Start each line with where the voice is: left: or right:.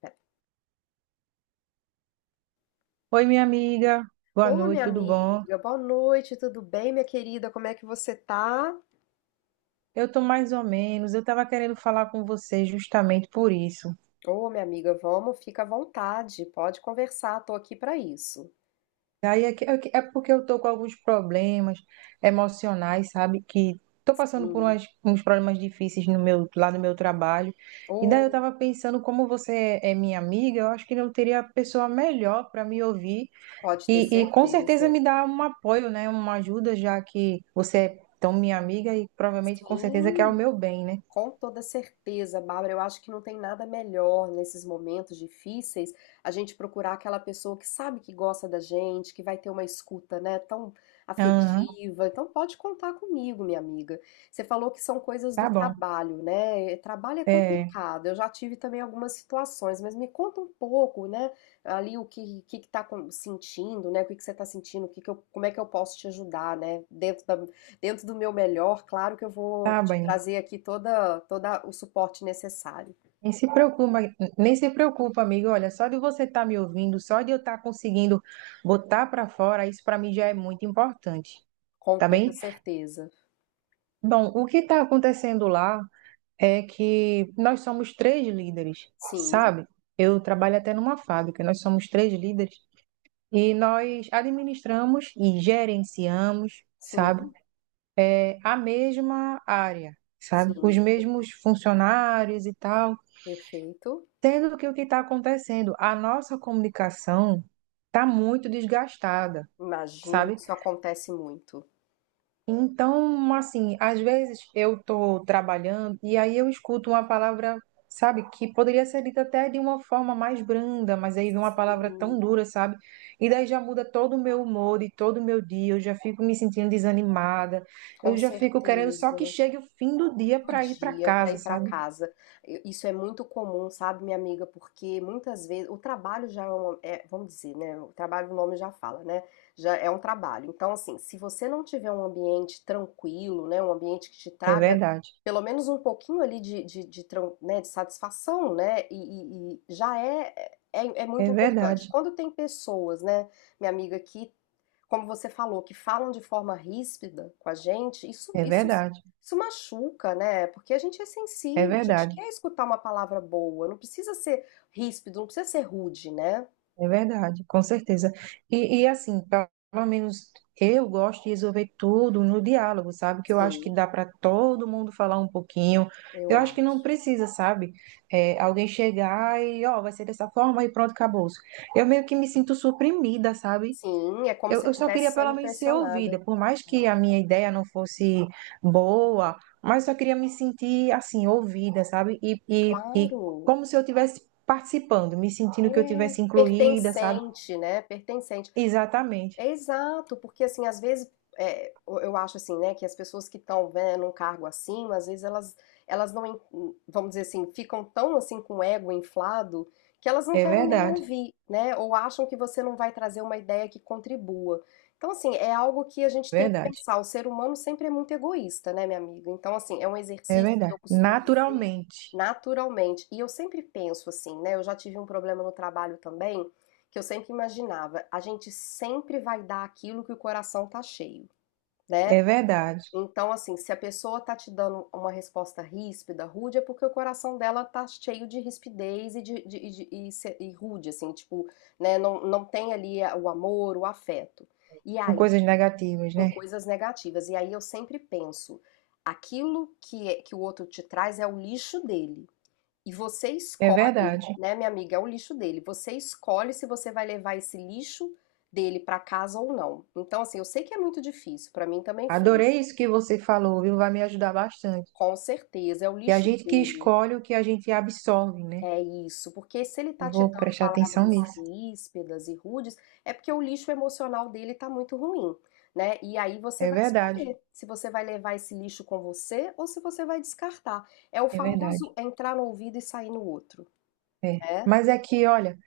left: Pera.
right: Oi, minha amiga. Boa
left: Ô,
right: noite,
left: minha
right: tudo bom?
left: amiga, boa noite, tudo bem, minha querida? Como é que você tá?
right: Eu tô mais ou menos. Eu estava querendo falar com você justamente por isso.
left: Ô, minha amiga, vamos, fica à vontade, pode conversar, tô aqui pra isso.
right: Daí é porque eu tô com alguns problemas emocionais, sabe? Que tô passando
left: Sim.
right: uns problemas difíceis lá no meu trabalho. E daí eu
left: Ô,
right: estava pensando, como você é minha amiga, eu acho que não teria pessoa melhor para me ouvir
left: pode ter
right: e com certeza
left: certeza.
right: me dar um apoio, né? Uma ajuda, já que você é tão minha amiga e provavelmente com certeza quer o
left: Sim,
right: meu bem, né?
left: com toda certeza, Bárbara, eu acho que não tem nada melhor nesses momentos difíceis a gente procurar aquela pessoa que sabe que gosta da gente, que vai ter uma escuta, né, tão
right: Aham,
left: afetiva. Então pode contar comigo, minha amiga. Você falou que são coisas do
right: tá bom.
left: trabalho, né? Trabalho é
right: É,
left: complicado. Eu já tive também algumas situações, mas me conta um pouco, né, ali o que que tá sentindo, né? O que que você tá sentindo? O que que eu, como é que eu posso te ajudar, né, dentro do meu melhor, claro que eu vou
right: tá
left: te
right: bem.
left: trazer aqui toda o suporte necessário,
right: Nem se preocupa, nem se preocupa, amigo. Olha, só de você estar me ouvindo, só de eu estar conseguindo botar para fora, isso para mim já é muito importante,
left: com
right: tá
left: toda
right: bem?
left: certeza.
right: Bom, o que está acontecendo lá é que nós somos três líderes,
left: Sim,
right: sabe? Eu trabalho até numa fábrica, nós somos três líderes e nós administramos e gerenciamos, sabe?
left: sim,
right: É, a mesma área, sabe? Os
left: sim,
right: mesmos funcionários e tal.
left: perfeito.
right: Sendo que o que está acontecendo, a nossa comunicação está muito desgastada,
left: Imagino,
right: sabe?
left: isso acontece muito.
right: Então, assim, às vezes eu estou trabalhando e aí eu escuto uma palavra, sabe, que poderia ser dita até de uma forma mais branda, mas aí vem uma palavra
left: Sim,
right: tão dura, sabe? E daí já muda todo o meu humor e todo o meu dia, eu já fico me sentindo desanimada,
left: com
right: eu já fico querendo só que
left: certeza.
right: chegue o fim do dia
left: Do
right: para ir para
left: dia para
right: casa,
left: ir para
right: sabe?
left: casa. Isso é muito comum, sabe, minha amiga? Porque muitas vezes o trabalho já é, uma, é, vamos dizer, né? O trabalho, o nome já fala, né? Já é um trabalho. Então, assim, se você não tiver um ambiente tranquilo, né? Um ambiente que te
right: É
left: traga
right: verdade,
left: pelo menos um pouquinho ali né, de satisfação, né? E já é, muito
right: é
left: importante.
right: verdade,
left: Quando tem pessoas, né, minha amiga, que, como você falou, que falam de forma ríspida com a gente, isso,
right: é
left: isso
right: verdade,
left: isso machuca, né, porque a gente é
right: é
left: sensível, a gente
right: verdade.
left: quer escutar uma palavra boa, não precisa ser ríspido, não precisa ser rude, né.
right: É verdade, com certeza. E assim, pelo menos eu gosto de resolver tudo no diálogo, sabe? Que eu acho que
left: Sim,
right: dá para todo mundo falar um pouquinho.
left: eu
right: Eu acho que não
left: acho.
right: precisa, sabe? É, alguém chegar e, ó, vai ser dessa forma e pronto, acabou. Eu meio que me sinto suprimida, sabe?
left: Sim, é como
right: Eu,
left: se eu
right: eu só queria
left: estivesse
right: pelo
left: sendo
right: menos ser
left: pressionada.
right: ouvida, por mais que
left: É,
right: a minha ideia não fosse boa, mas só queria me sentir assim, ouvida, sabe? E
left: claro,
right: como se eu tivesse participando, me sentindo que eu
left: é
right: tivesse incluída, sabe?
left: pertencente, né, pertencente.
right: Exatamente.
left: É exato, porque assim, às vezes, é, eu acho assim, né, que as pessoas que estão, né, num cargo acima, às vezes elas, elas não, en- vamos dizer assim, ficam tão assim com o ego inflado que elas não
right: É
left: querem nem
right: verdade,
left: ouvir, né, ou acham que você não vai trazer uma ideia que contribua. Então, assim, é algo que a gente tem que
right: verdade,
left: pensar. O ser humano sempre é muito egoísta, né, minha amiga? Então, assim, é um
right: é
left: exercício que
right: verdade.
left: eu costumo dizer
right: Naturalmente,
left: naturalmente. E eu sempre penso assim, né, eu já tive um problema no trabalho também que eu sempre imaginava. A gente sempre vai dar aquilo que o coração tá cheio, né?
right: é verdade.
left: Então, assim, se a pessoa tá te dando uma resposta ríspida, rude, é porque o coração dela tá cheio de rispidez e rude, assim, tipo, né? Não, não tem ali o amor, o afeto. E
right: Com
left: aí,
right: coisas negativas,
left: com
right: né?
left: coisas negativas. E aí eu sempre penso, aquilo que o outro te traz é o lixo dele. E você
right: É
left: escolhe,
right: verdade.
left: né, minha amiga, é o lixo dele. Você escolhe se você vai levar esse lixo dele para casa ou não. Então, assim, eu sei que é muito difícil, para mim também foi.
right: Adorei isso que você falou, viu? Vai me ajudar bastante.
left: Com certeza, é o
right: E a
left: lixo
right: gente que
left: dele.
right: escolhe o que a gente absorve, né?
left: É isso, porque se ele
right: Eu
left: tá te
right: vou
left: dando
right: prestar atenção
left: palavras
right: nisso.
left: ríspidas e rudes, é porque o lixo emocional dele tá muito ruim, né? E aí você
right: É
left: vai
right: verdade,
left: escolher se você vai levar esse lixo com você ou se você vai descartar. É o
right: é verdade.
left: famoso entrar no ouvido e sair no outro,
right: É.
left: né?
right: Mas é que, olha.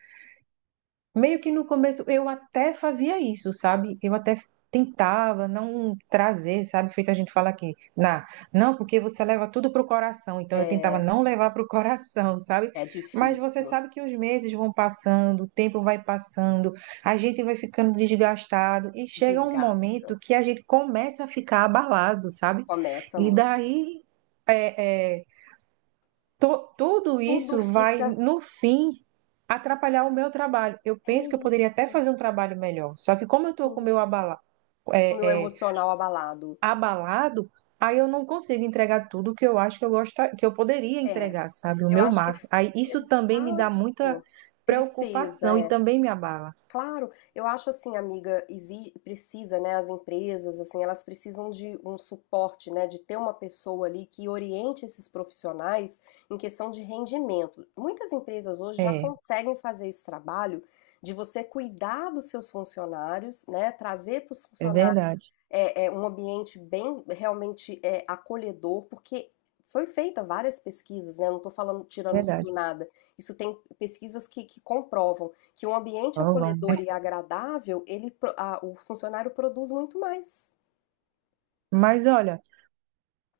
right: Meio que no começo eu até fazia isso, sabe? Eu até tentava não trazer, sabe? Feito a gente fala aqui, na, não, porque você leva tudo pro coração. Então eu tentava
left: É,
right: não levar pro coração, sabe?
left: é
right: Mas você
left: difícil.
right: sabe que os meses vão passando, o tempo vai passando, a gente vai ficando desgastado e chega um
left: Desgasta,
right: momento que a gente começa a ficar abalado, sabe?
left: começa
right: E
left: muito.
right: daí é, é, tudo
left: Tudo
right: isso vai,
left: fica
right: no fim, atrapalhar o meu trabalho. Eu
left: é
right: penso que eu poderia até
left: isso,
right: fazer um trabalho melhor. Só que como eu estou com o
left: sim.
right: meu abala,
left: O meu
right: é, é,
left: emocional abalado.
right: abalado, aí eu não consigo entregar tudo que eu acho que eu gosto, que eu poderia
left: É,
right: entregar, sabe? O
left: eu
right: meu
left: acho que
right: máximo. Aí isso também me dá muita
left: exato. Tristeza,
right: preocupação e
left: é.
right: também me abala.
left: Claro, eu acho assim, amiga, precisa, né, as empresas, assim, elas precisam de um suporte, né, de ter uma pessoa ali que oriente esses profissionais em questão de rendimento. Muitas empresas hoje já
right: É,
left: conseguem fazer esse trabalho de você cuidar dos seus funcionários, né, trazer para os
right: é
left: funcionários
right: verdade,
left: um ambiente bem realmente é, acolhedor, porque foi feita várias pesquisas, né, não estou falando
right: é
left: tirando isso do
right: verdade.
left: nada. Isso tem pesquisas que comprovam que um ambiente
right: Então, vamos.
left: acolhedor e agradável, ele, o funcionário produz muito mais.
right: Mas olha.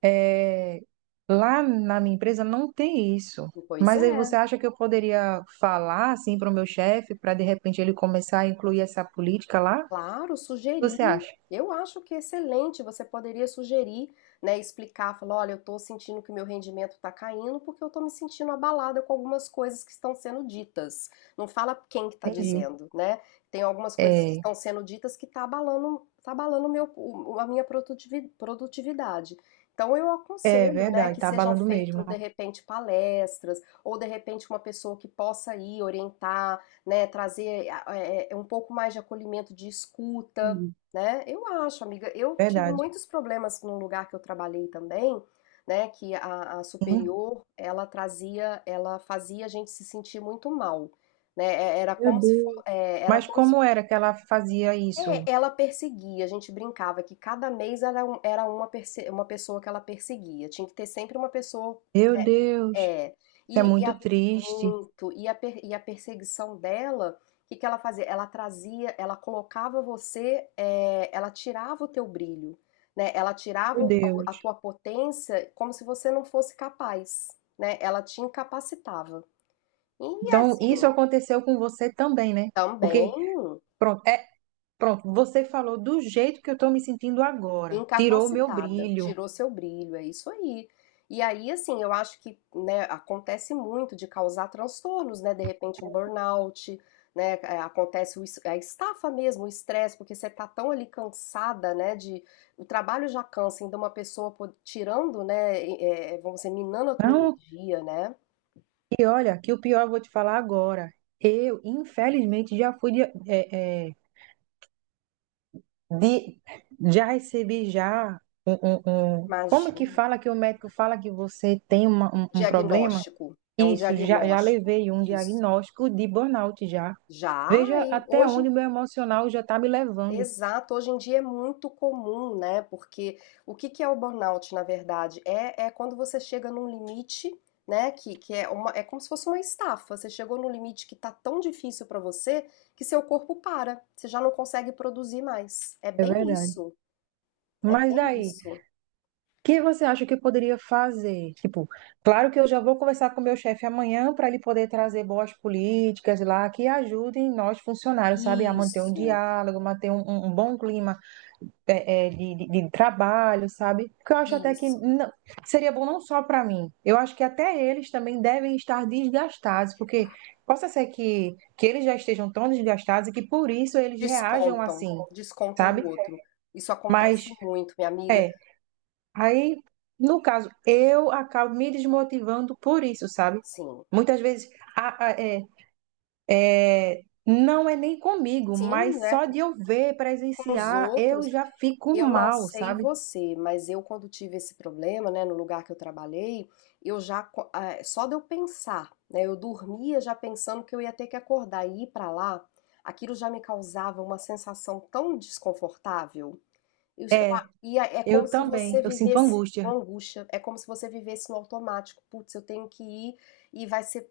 right: É, lá na minha empresa não tem isso.
left: Pois
right: Mas aí
left: é.
right: você acha que eu poderia falar assim para o meu chefe, para de repente ele começar a incluir essa política lá?
left: Claro,
right: Você
left: sugerir.
right: acha?
left: Eu acho que é excelente. Você poderia sugerir, né, explicar, falar, olha, eu estou sentindo que meu rendimento está caindo porque eu estou me sentindo abalada com algumas coisas que estão sendo ditas. Não fala quem que está
right: Entendi.
left: dizendo, né? Tem algumas coisas que
right: É,
left: estão sendo ditas que está abalando, tá abalando o meu, a minha produtividade. Então eu
right: é
left: aconselho, né,
right: verdade,
left: que
right: tá
left: sejam
right: abalando mesmo.
left: feitas de repente palestras ou de repente uma pessoa que possa ir orientar, né, trazer um pouco mais de acolhimento, de escuta,
right: Hum,
left: né? Eu acho, amiga, eu tive
right: Verdade.
left: muitos problemas num lugar que eu trabalhei também, né, que a
right: Sim.
left: superior, ela trazia, ela fazia a gente se sentir muito mal, né? Era
right: Meu
left: como se for,
right: Deus.
left: é, era
right: Mas
left: como se,
right: como era que ela fazia isso?
left: é, ela perseguia, a gente brincava que cada mês era, era uma, uma pessoa que ela perseguia, tinha que ter sempre uma pessoa
right: Meu Deus,
left: é,
right: isso é
left: e, e
right: muito
left: a,
right: triste.
left: e a perseguição dela, o que que ela fazia? Ela trazia, ela colocava você, é, ela tirava o teu brilho, né? Ela tirava
right: Meu
left: a
right: Deus.
left: tua potência como se você não fosse capaz, né? Ela te incapacitava. E
right: Então,
left: assim,
right: isso aconteceu com você também, né? Porque,
left: também.
right: pronto, pronto, você falou do jeito que eu estou me sentindo agora. Tirou o meu
left: Incapacitada,
right: brilho.
left: tirou seu brilho, é isso aí. E aí, assim, eu acho que, né, acontece muito de causar transtornos, né? De repente um burnout, né? Acontece o a estafa mesmo, o estresse, porque você tá tão ali cansada, né? De o trabalho já cansa, ainda uma pessoa tirando, né? Vamos dizer, minando a tua
right: Não,
left: energia, né?
right: e olha, que o pior eu vou te falar agora. Eu, infelizmente, já fui de, é, é, de- já recebi já Como que
left: Imagina.
right: fala que o médico fala que você tem um problema?
left: Diagnóstico. É um
right: Isso, já, já
left: diagnóstico.
right: levei um
left: Isso.
right: diagnóstico de burnout já.
left: Já,
right: Veja
left: hein?
right: até
left: Hoje
right: onde o meu emocional já está me levando.
left: Exato, hoje em dia é muito comum, né? Porque o que que é o burnout, na verdade? É quando você chega num limite, né? Que é uma, é como se fosse uma estafa. Você chegou num limite que tá tão difícil para você que seu corpo para, você já não consegue produzir mais. É
right: É
left: bem
right: verdade.
left: isso, é
right: Mas
left: bem
right: daí?
left: isso.
right: O que você acha que eu poderia fazer? Tipo, claro que eu já vou conversar com o meu chefe amanhã para ele poder trazer boas políticas lá que ajudem nós funcionários, sabe, a manter um
left: Isso,
right: diálogo, manter um bom clima de trabalho, sabe? Porque eu acho até que
left: isso.
right: não- seria bom não só para mim, eu acho que até eles também devem estar desgastados, porque possa ser que eles já estejam tão desgastados e que por isso eles reajam
left: Descontam,
right: assim,
left: descontam no
right: sabe?
left: outro. Isso acontece
right: Mas.
left: muito, minha amiga.
right: É. Aí, no caso, eu acabo me desmotivando por isso, sabe?
left: Sim,
right: Muitas vezes a- a- é, não é nem comigo,
left: sim,
right: mas
left: né?
right: só de eu ver,
left: Com os
right: presenciar, eu
left: outros.
right: já fico
left: Eu não
right: mal,
left: sei
right: sabe?
left: você, mas eu quando tive esse problema, né, no lugar que eu trabalhei, eu já, ah, só de eu pensar, né, eu dormia já pensando que eu ia ter que acordar e ir pra lá, aquilo já me causava uma sensação tão desconfortável. E, sei lá,
right: É,
left: e é como
right: eu
left: se
right: também,
left: você
right: eu sinto
left: vivesse uma
right: angústia.
left: angústia, é como se você vivesse no automático. Putz, eu tenho que ir e vai ser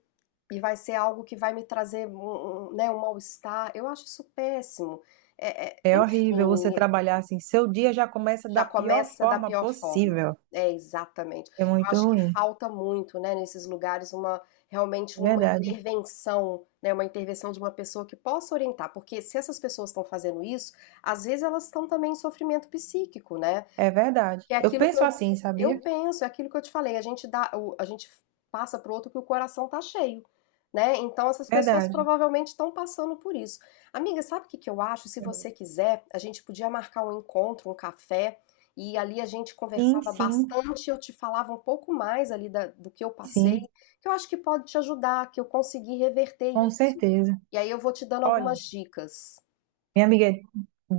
left: e vai ser algo que vai me trazer né, um mal-estar. Eu acho isso péssimo.
right: É horrível você
left: Enfim,
right: trabalhar assim, seu dia já começa da
left: já
right: pior
left: começa da
right: forma
left: pior forma.
right: possível.
left: É, exatamente.
right: É
left: Eu
right: muito
left: acho que
right: ruim,
left: falta muito, né, nesses lugares uma realmente
right: é
left: uma
right: verdade.
left: intervenção, né, uma intervenção de uma pessoa que possa orientar, porque se essas pessoas estão fazendo isso, às vezes elas estão também em sofrimento psíquico, né?
right: É verdade.
left: Que é
right: Eu
left: aquilo que
right: penso
left: eu,
right: assim, sabia?
left: penso, é aquilo que eu te falei, a gente dá, a gente passa pro outro que o coração tá cheio, né? Então essas pessoas
right: Verdade.
left: provavelmente estão passando por isso. Amiga, sabe o que que eu acho? Se você quiser, a gente podia marcar um encontro, um café, e ali a gente
right: Sim,
left: conversava
right: sim,
left: bastante, eu te falava um pouco mais ali do que eu passei,
right: sim,
left: que eu acho que pode te ajudar, que eu consegui reverter
right: com
left: isso.
right: certeza.
left: E aí eu vou te dando algumas
right: Olha,
left: dicas.
right: minha amiga,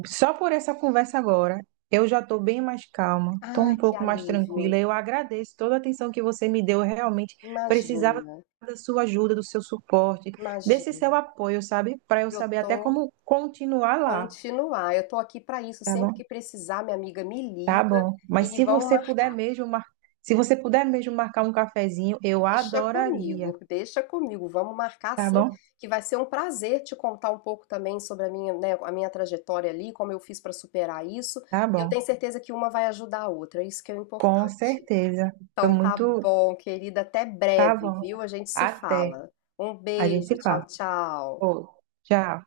right: só por essa conversa agora, eu já estou bem mais calma, estou
left: Ai,
right: um
left: que
right: pouco mais
left: alívio.
right: tranquila. Eu agradeço toda a atenção que você me deu. Eu realmente precisava
left: Imagina,
right: da sua ajuda, do seu suporte, desse seu
left: imagina.
right: apoio, sabe? Para eu
left: Eu
right: saber até
left: tô
right: como continuar lá,
left: Continuar. Eu tô aqui para isso.
right: tá
left: Sempre
right: bom?
left: que precisar, minha amiga me
right: Tá
left: liga
right: bom. Mas
left: e
right: se
left: vamos
right: você puder
left: marcar.
right: mesmo, mar... se você puder mesmo marcar um cafezinho, eu
left: Deixa
right: adoraria,
left: comigo, deixa comigo. Vamos marcar
right: tá
left: sim,
right: bom?
left: que vai ser um prazer te contar um pouco também sobre a minha, né, a minha trajetória ali, como eu fiz para superar isso.
right: Tá
left: E eu
right: bom.
left: tenho certeza que uma vai ajudar a outra. Isso que é o
right: Com
left: importante.
right: certeza. Estou
left: Então tá
right: muito.
left: bom, querida. Até
right: Tá
left: breve,
right: bom.
left: viu? A gente se
right: Até.
left: fala. Um
right: A gente
left: beijo.
right: se
left: Tchau,
right: fala.
left: tchau.
right: Ô, tchau.